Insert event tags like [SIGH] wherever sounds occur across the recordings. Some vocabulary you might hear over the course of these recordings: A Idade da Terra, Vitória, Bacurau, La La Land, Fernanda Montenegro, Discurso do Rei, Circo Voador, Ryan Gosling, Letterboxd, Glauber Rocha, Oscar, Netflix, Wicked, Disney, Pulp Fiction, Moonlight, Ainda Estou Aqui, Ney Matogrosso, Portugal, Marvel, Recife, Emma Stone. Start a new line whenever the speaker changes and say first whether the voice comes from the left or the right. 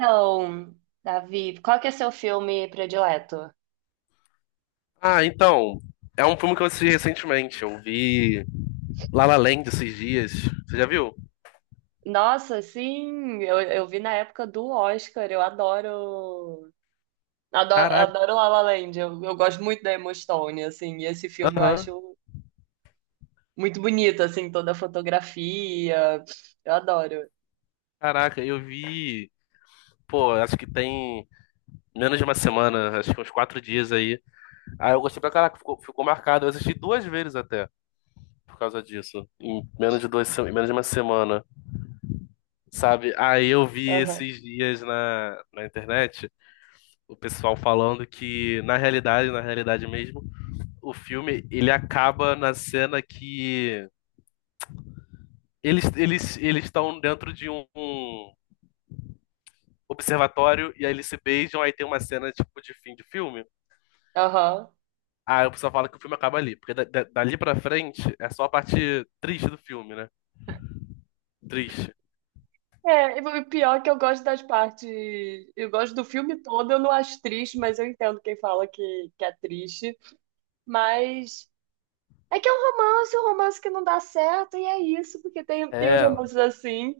right: Então, Davi, qual que é seu filme predileto?
left: Ah, é um filme que eu assisti recentemente. Eu vi La La Land esses dias. Você já viu?
right: Nossa, sim, eu vi na época do Oscar, eu adoro, adoro, adoro La La Land, eu gosto muito da Emma Stone, assim, e esse filme eu
left: Aham.
right: acho muito bonito, assim, toda a fotografia, eu adoro.
left: Caraca, eu vi. Pô, acho que tem menos de uma semana, acho que uns quatro dias aí. Ah, eu gostei pra caraca, ficou marcado. Eu assisti duas vezes até, por causa disso. Em menos de duas, se- Em menos de uma semana, sabe? Aí eu vi
right: Aham,
left: esses dias na internet o pessoal falando que, na realidade mesmo, o filme ele acaba na cena que eles estão dentro de um observatório e aí eles se beijam, aí tem uma cena tipo de fim de filme.
right: aham.
left: Aí o pessoal fala que o filme acaba ali, porque dali pra frente é só a parte triste do filme, né? Triste.
right: É, e o pior é que eu gosto das partes, eu gosto do filme todo, eu não acho triste, mas eu entendo quem fala que é triste, mas é que é um romance que não dá certo, e é isso, porque tem uns
left: É.
right: romances assim.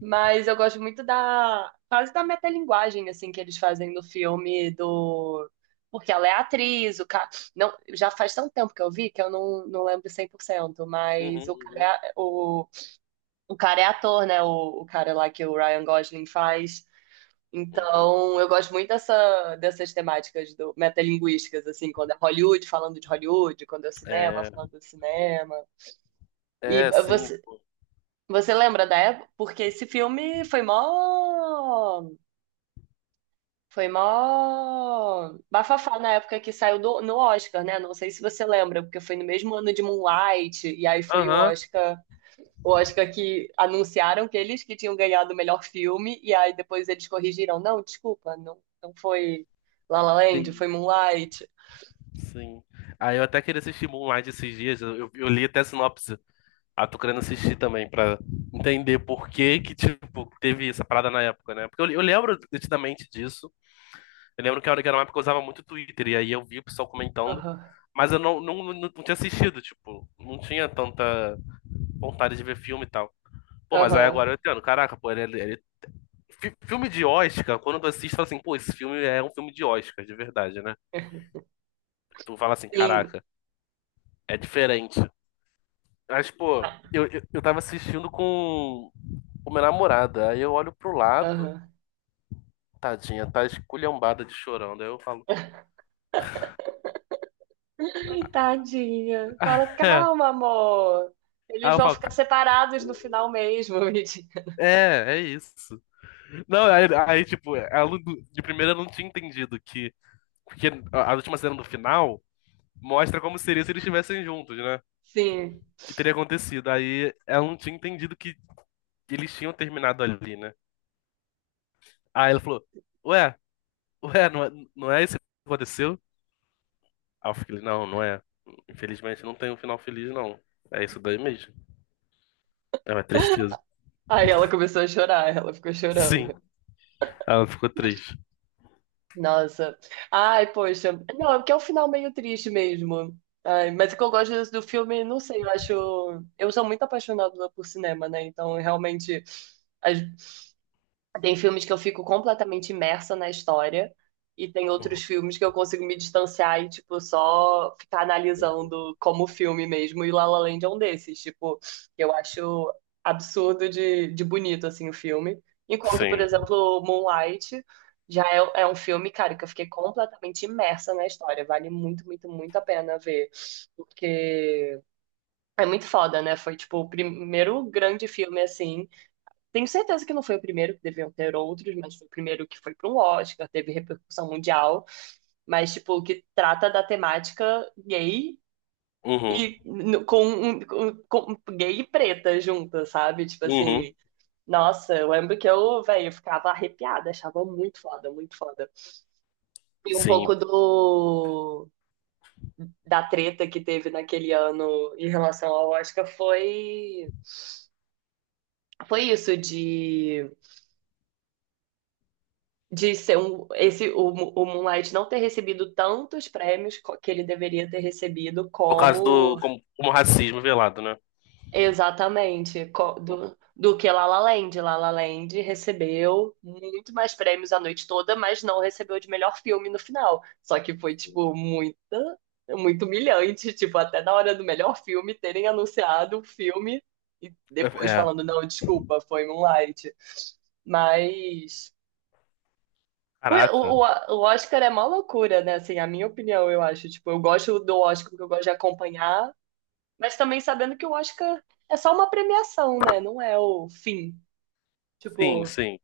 right: Mas eu gosto muito da, quase da metalinguagem, assim, que eles fazem no filme do... Porque ela é atriz, o cara... Não, já faz tanto tempo que eu vi que eu não lembro 100%. Mas o
left: uhum,
right: cara é, o cara é ator, né? O cara lá que o Ryan Gosling faz.
left: uhum.
right: Então, eu gosto muito dessa, dessas temáticas do, metalinguísticas, assim, quando é Hollywood falando de Hollywood, quando é o cinema
left: É,
right: falando do cinema. E
left: é, sim,
right: você,
left: pô.
right: você lembra da época? Porque esse filme foi mó. Foi mó bafafá na época que saiu no Oscar, né? Não sei se você lembra, porque foi no mesmo ano de Moonlight, e aí foi o
left: Aham,
right: Oscar. O Oscar que anunciaram que eles que tinham ganhado o melhor filme, e aí depois eles corrigiram. Não, desculpa, não, não foi La La Land,
left: sim,
right: foi Moonlight.
left: sim. Aí eu até queria assistir Moonlight esses dias, eu li até a sinopse. Ah, tô querendo assistir também, pra entender por que que, tipo, teve essa parada na época, né? Porque eu lembro nitidamente disso. Eu lembro que a hora que era uma época eu usava muito Twitter, e aí eu vi o pessoal comentando,
right: Aham,
left: mas eu não tinha assistido, tipo, não tinha tanta vontade de ver filme e tal. Pô, mas aí agora
right: aham.
left: eu entendo, caraca, pô, é filme de Oscar, quando tu assiste, tu fala assim, pô, esse filme é um filme de Oscar, de verdade, né?
right: [LAUGHS]
left: Tu fala assim,
right: Sim.
left: caraca, é diferente. Mas, pô, eu tava assistindo com minha namorada, aí eu olho pro lado,
right: Aham.
left: tadinha, tá esculhambada de chorando, aí eu falo,
right: Tadinha. Fala,
left: [LAUGHS] é.
right: calma, amor.
left: Aí
right: Eles
left: eu
right: vão
left: falo,
right: ficar
left: "Ca-
right: separados no final mesmo, [LAUGHS] Vidi.
left: é, é isso. Não, aí, aí, tipo, ela, não- de primeira eu não tinha entendido que. Porque a última cena do final mostra como seria se eles estivessem juntos, né?
right: Sim.
left: Que teria acontecido. Aí ela não tinha entendido que eles tinham terminado ali, né? Aí ela falou: Ué, ué, não é, não é isso que aconteceu? Aí eu falei: Não, não é. Infelizmente não tem um final feliz, não. É isso daí mesmo. É uma tristeza.
right: Aí ela começou a chorar, ela ficou
left: Sim,
right: chorando.
left: ela ficou triste.
right: Nossa. Ai, poxa. Não, é porque é um final meio triste mesmo. Ai, mas o que eu gosto do filme, não sei, eu acho. Eu sou muito apaixonada por cinema, né? Então, realmente. as- Tem filmes que eu fico completamente imersa na história e tem outros
left: Uhum,
right: filmes que eu consigo me distanciar e, tipo, só ficar
left: uhum.
right: analisando como filme mesmo. E La La Land é um desses, tipo, eu acho absurdo de bonito, assim, o filme. Enquanto, por
left: Sim.
right: exemplo, Moonlight já é, é um filme, cara, que eu fiquei completamente imersa na história. Vale muito, muito, muito a pena ver. Porque é muito foda, né? Foi, tipo, o primeiro grande filme, assim, tenho certeza que não foi o primeiro, que deviam ter outros, mas foi o primeiro que foi para um Oscar, teve repercussão mundial, mas, tipo, que trata da temática gay
left: Uhum,
right: e com gay e preta junta, sabe? Tipo assim,
left: uhum.
right: nossa, eu lembro que eu, velho, eu ficava arrepiada, achava muito foda, muito foda. E um
left: Sim.
right: pouco do da treta que teve naquele ano em relação ao Oscar foi isso de ser o Moonlight não ter recebido tantos prêmios que ele deveria ter recebido
left: Por causa do.
right: como
left: Como racismo velado, né?
right: exatamente do, do que La La Land. La La Land recebeu muito mais prêmios a noite toda, mas não recebeu de melhor filme no final. Só que foi, tipo, muita, muito humilhante, tipo, até na hora do melhor filme terem anunciado o filme e depois
left: É,
right: falando, não, desculpa, foi Moonlight. Mas O,
left: caraca.
right: o, o Oscar é mó loucura, né? Assim, a minha opinião, eu acho. Tipo, eu gosto do Oscar porque eu gosto de acompanhar, mas também sabendo que o Oscar é só uma premiação, né? Não é o fim.
left: Sim,
right: Tipo,
left: sim.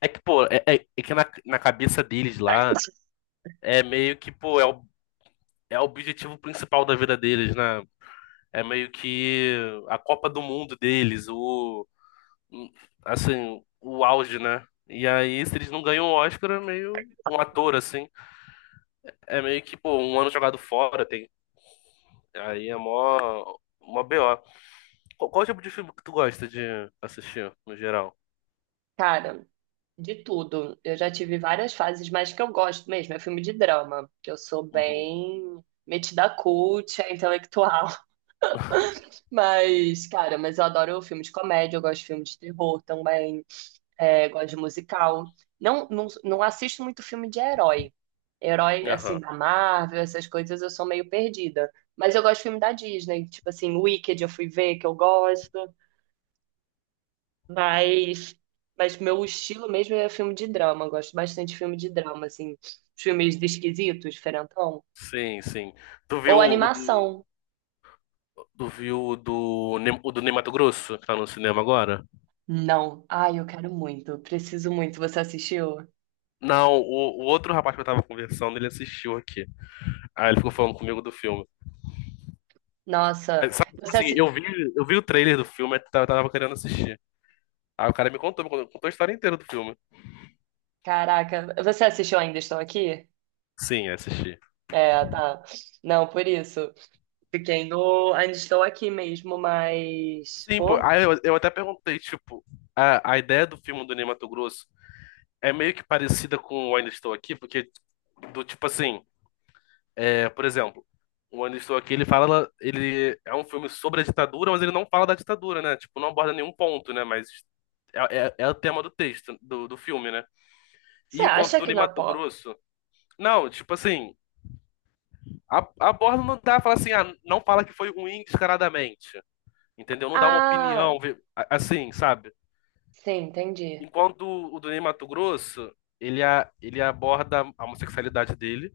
left: É que, pô, é que na cabeça deles lá, é meio que, pô, é o objetivo principal da vida deles, né? É meio que a Copa do Mundo deles, o, assim, o auge, né? E aí, se eles não ganham o Oscar, é meio um ator, assim. É meio que, pô, um ano jogado fora, tem. Aí é mó BO. Qual tipo de filme que tu gosta de assistir, no geral?
right: cara, de tudo. Eu já tive várias fases, mas que eu gosto mesmo é filme de drama, que eu sou
left: Uhum.
right: bem metida cult, é intelectual. [LAUGHS]
left: [LAUGHS]
right: Mas, cara, mas eu adoro filme de comédia, eu gosto de filme de terror também. É, gosto de musical. Não, não, não assisto muito filme de herói. Herói, assim,
left: Aham.
right: da Marvel, essas coisas, eu sou meio perdida. Mas eu gosto de filme da Disney. Tipo assim, Wicked eu fui ver, que eu gosto. Mas, mas meu estilo mesmo é filme de drama. Eu gosto bastante de filme de drama, assim. Os filmes esquisitos, diferentão.
left: Sim, sim. Tu viu
right: Ou
left: o do,
right: animação.
left: tu viu o do, o do Ney Matogrosso, que tá no cinema agora?
right: Não. Ai, eu quero muito. Preciso muito. Você assistiu?
left: Não, o outro rapaz que eu tava conversando, ele assistiu aqui. Aí ele ficou falando comigo do filme.
right: Nossa.
left: Aí, sabe, tipo
right: Você
left: assim,
right: assi...
left: eu vi o trailer do filme, eu tava querendo assistir. Aí o cara me contou, contou a história inteira do filme.
right: Caraca. Você assistiu Ainda Estou Aqui?
left: Sim, assisti.
right: É, tá. Não, por isso. Fiquei no. Ainda estou aqui mesmo, mas.
left: Sim, pô,
right: Pô,
left: aí eu até perguntei, tipo, a ideia do filme do Ney Matogrosso é meio que parecida com o Ainda Estou Aqui, porque do tipo assim, é, por exemplo, o Onde Estou Aqui, ele fala, ele é um filme sobre a ditadura, mas ele não fala da ditadura, né? Tipo, não aborda nenhum ponto, né? Mas é, é o tema do texto, do filme, né?
right: você
left: E o Conto
right: acha
left: do
right: que
left: Ney
right: na pó.
left: Matogrosso? Não, tipo assim, a, aborda não dá, fala assim, ah, não fala que foi ruim descaradamente, entendeu? Não dá uma
right: Ah,
left: opinião, vê- a- assim, sabe?
right: sim, entendi.
left: Enquanto o do Ney Matogrosso, ele aborda a homossexualidade dele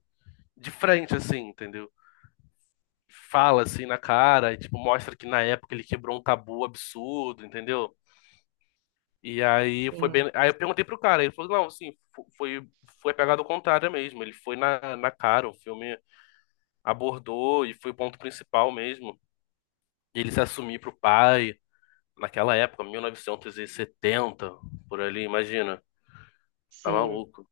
left: de frente, assim, entendeu? Fala assim na cara e tipo mostra que na época ele quebrou um tabu absurdo, entendeu? E aí foi
right: Sim,
left: bem, aí eu perguntei pro cara, ele falou: "Não, assim, foi foi pegado ao contrário mesmo, ele foi na cara, o filme abordou e foi o ponto principal mesmo. Ele se assumir pro pai naquela época, 1970, por ali, imagina. Tá
right: sim.
left: maluco.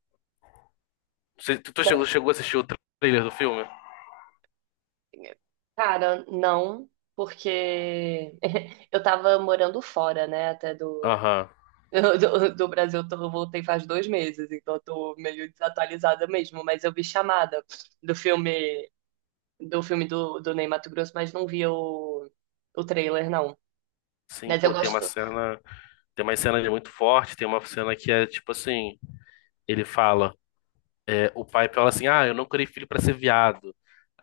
left: Tu
right: Não,
left: chegou a assistir o trailer do filme?
right: cara, não, porque [LAUGHS] eu tava morando fora, né, até do. [LAUGHS]
left: Aham.
right: Do, do Brasil, eu voltei faz 2 meses, então eu tô meio desatualizada mesmo. Mas eu vi chamada do filme do filme do, do Ney Matogrosso, mas não vi o trailer, não.
left: Sim,
right: Mas eu
left: pô,
right: gosto.
left: tem uma cena muito forte, tem uma cena que é tipo assim, ele fala. O pai fala assim: Ah, eu não criei filho pra ser viado.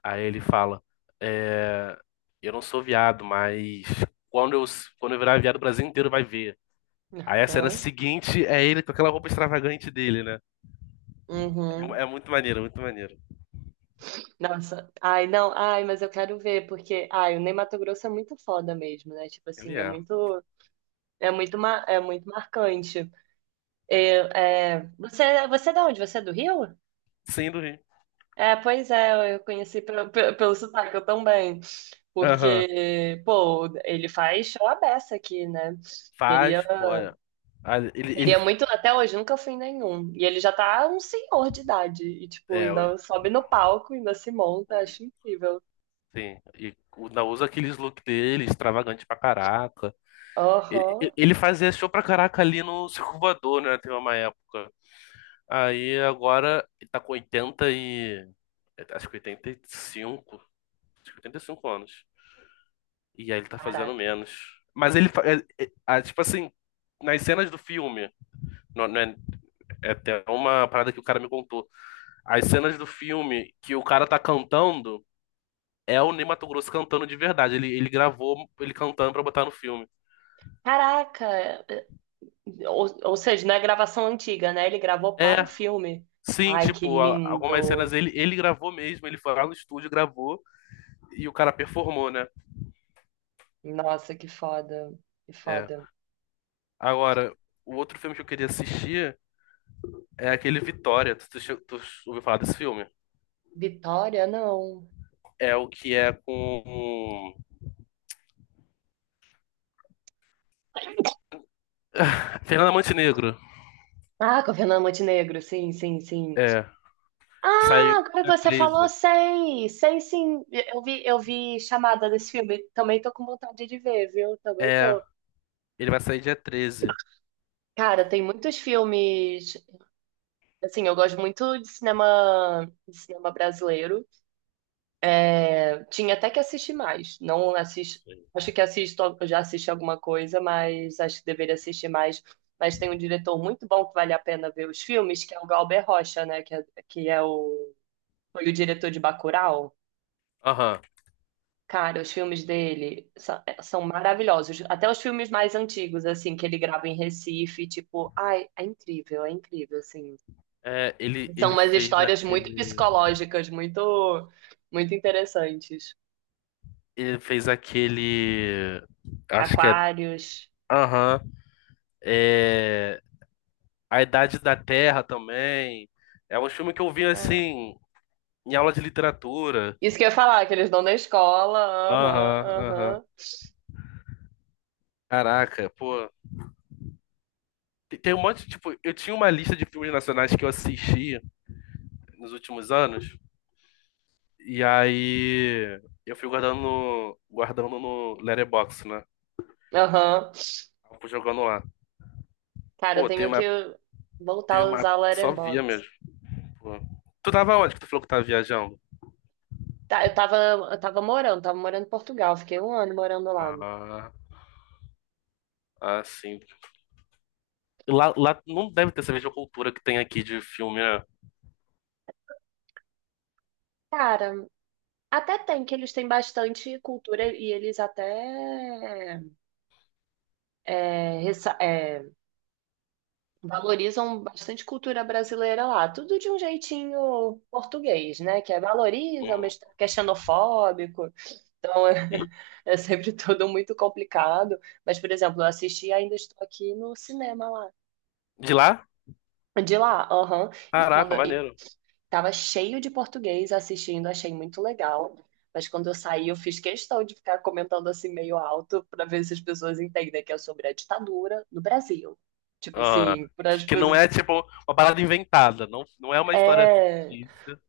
left: Aí ele fala: É, eu não sou viado, mas quando eu, quando eu virar viado, o Brasil inteiro vai ver. Aí a cena
right: Aham.
left: seguinte é ele com aquela roupa extravagante dele, né?
right: Uhum.
left: É muito maneiro, muito maneiro.
right: Nossa. Ai, não. Ai, mas eu quero ver, porque. Ai, o Ney Matogrosso é muito foda mesmo, né? Tipo
left: Ele
right: assim, é
left: é.
right: muito. É muito, ma- é muito marcante. Eu, é... Você é de onde? Você é do Rio?
left: Sim, do Rio.
right: É, pois é, eu conheci pelo, pelo sotaque, eu também.
left: Aham.
right: Porque, pô, ele faz show à beça aqui, né? Queria.
left: Faz, pô. É. Ah, ele.
right: Queria muito, até hoje nunca fui em nenhum. E ele já tá um senhor de idade. E, tipo,
left: É, o-
right: ainda sobe no palco, ainda se monta.
left: o-
right: Acho incrível.
left: sim. E o- ainda usa aqueles look dele, extravagante pra caraca.
right: Aham.
left: Ele fazia show pra caraca ali no Circo Voador, né? Teve uma época. Aí agora ele tá com 80 e. Acho que 85, acho que 85 anos. E aí ele tá fazendo
right: Caraca.
left: menos. Mas ele. Fa- é- é- ah, tipo assim, nas cenas do filme. Não, não é, é até uma parada que o cara me contou. As cenas do filme que o cara tá cantando é o Ney Matogrosso cantando de verdade. Ele gravou ele cantando pra botar no filme.
right: Caraca! Ou seja, não é gravação antiga, né? Ele gravou para o
left: É.
right: filme.
left: Sim,
right: Ai, que
left: tipo, a- algumas
right: lindo!
left: cenas ele gravou mesmo, ele foi lá no estúdio, gravou e o cara performou, né?
right: Nossa, que foda. Que
left: É.
right: foda.
left: Agora, o outro filme que eu queria assistir é aquele Vitória. Tu ouviu falar desse filme?
right: Vitória, não.
left: É o que é com Fernanda Montenegro.
right: Ah, com a Fernanda Montenegro, sim, sim, sim.
left: É. Que saiu
right: Ah, agora que
left: dia
right: você falou,
left: 13.
right: sei. Sei sim. Eu vi chamada desse filme. Também tô com vontade de ver, viu? Também
left: É.
right: tô.
left: Ele vai sair dia 13.
right: Cara, tem muitos filmes. Assim, eu gosto muito de cinema brasileiro. É, tinha até que assistir mais. Não assisto. Acho que assisto, eu já assisti alguma coisa, mas acho que deveria assistir mais. Mas tem um diretor muito bom que vale a pena ver os filmes, que é o Galber Rocha, né? Foi o diretor de Bacurau.
left: Aham.
right: Cara, os filmes dele são maravilhosos. Até os filmes mais antigos, assim, que ele grava em Recife, tipo, ai, é incrível, assim.
left: É,
right: São
left: ele
right: umas
left: fez
right: histórias muito
left: aquele.
right: psicológicas, muito, muito interessantes.
left: Ele fez aquele. Acho que é.
right: Aquários,
left: Aham. É. A Idade da Terra também. É um filme que eu vi
right: cara.
left: assim, em aula de literatura.
right: Isso que eu ia falar, que eles dão na escola, aham,
left: Aham, aham.
right: aham,
left: Caraca, pô. Tem, tem um monte, tipo, eu tinha uma lista de filmes nacionais que eu assisti nos últimos anos, e aí eu fui guardando no Letterboxd, né?
right: aham.
left: Eu fui jogando lá.
right: Cara, eu
left: Pô,
right: tenho que voltar
left: teve
right: a
left: uma
right: usar o
left: época que só via
right: Letterboxd.
left: mesmo. Pô. Tu tava onde que tu falou que tava viajando?
right: Tá, eu tava, eu tava morando em Portugal, fiquei um ano morando lá.
left: Ah, ah, sim. Lá não deve ter essa mesma cultura que tem aqui de filme, né?
right: Cara, até tem, que eles têm bastante cultura e eles até é, valorizam bastante cultura brasileira lá. Tudo de um jeitinho português, né? Que é valoriza,
left: Hum,
right: mas que é xenofóbico. Então é,
left: sim.
right: [LAUGHS] é sempre tudo muito complicado. Mas, por exemplo, eu assisti Ainda Estou Aqui no cinema lá.
left: De lá?
right: De lá, aham. E quando
left: Caraca,
right: e
left: maneiro.
right: tava cheio de português assistindo, achei muito legal. Mas quando eu saí, eu fiz questão de ficar comentando assim meio alto para ver se as pessoas entendem que é sobre a ditadura no Brasil. Tipo
left: Ah,
right: assim, para as
left: que não
right: pessoas.
left: é tipo uma parada inventada, não, não é uma história
right: É.
left: fictícia.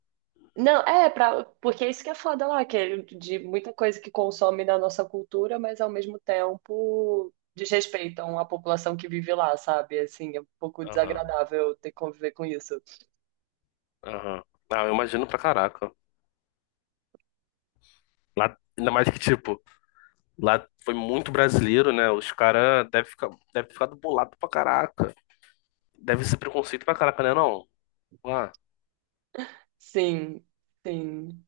right: Não, é, pra... porque isso que é foda lá, que é de muita coisa que consome da nossa cultura, mas ao mesmo tempo desrespeitam a população que vive lá, sabe? Assim, é um pouco desagradável ter que conviver com isso.
left: Aham. Ah, eu imagino pra caraca. Lá, ainda mais que, tipo, lá foi muito brasileiro, né? Os caras devem ficar, deve ficar bolado pra caraca. Deve ser preconceito pra caraca, né? Não. Lá.
right: Sim, sim.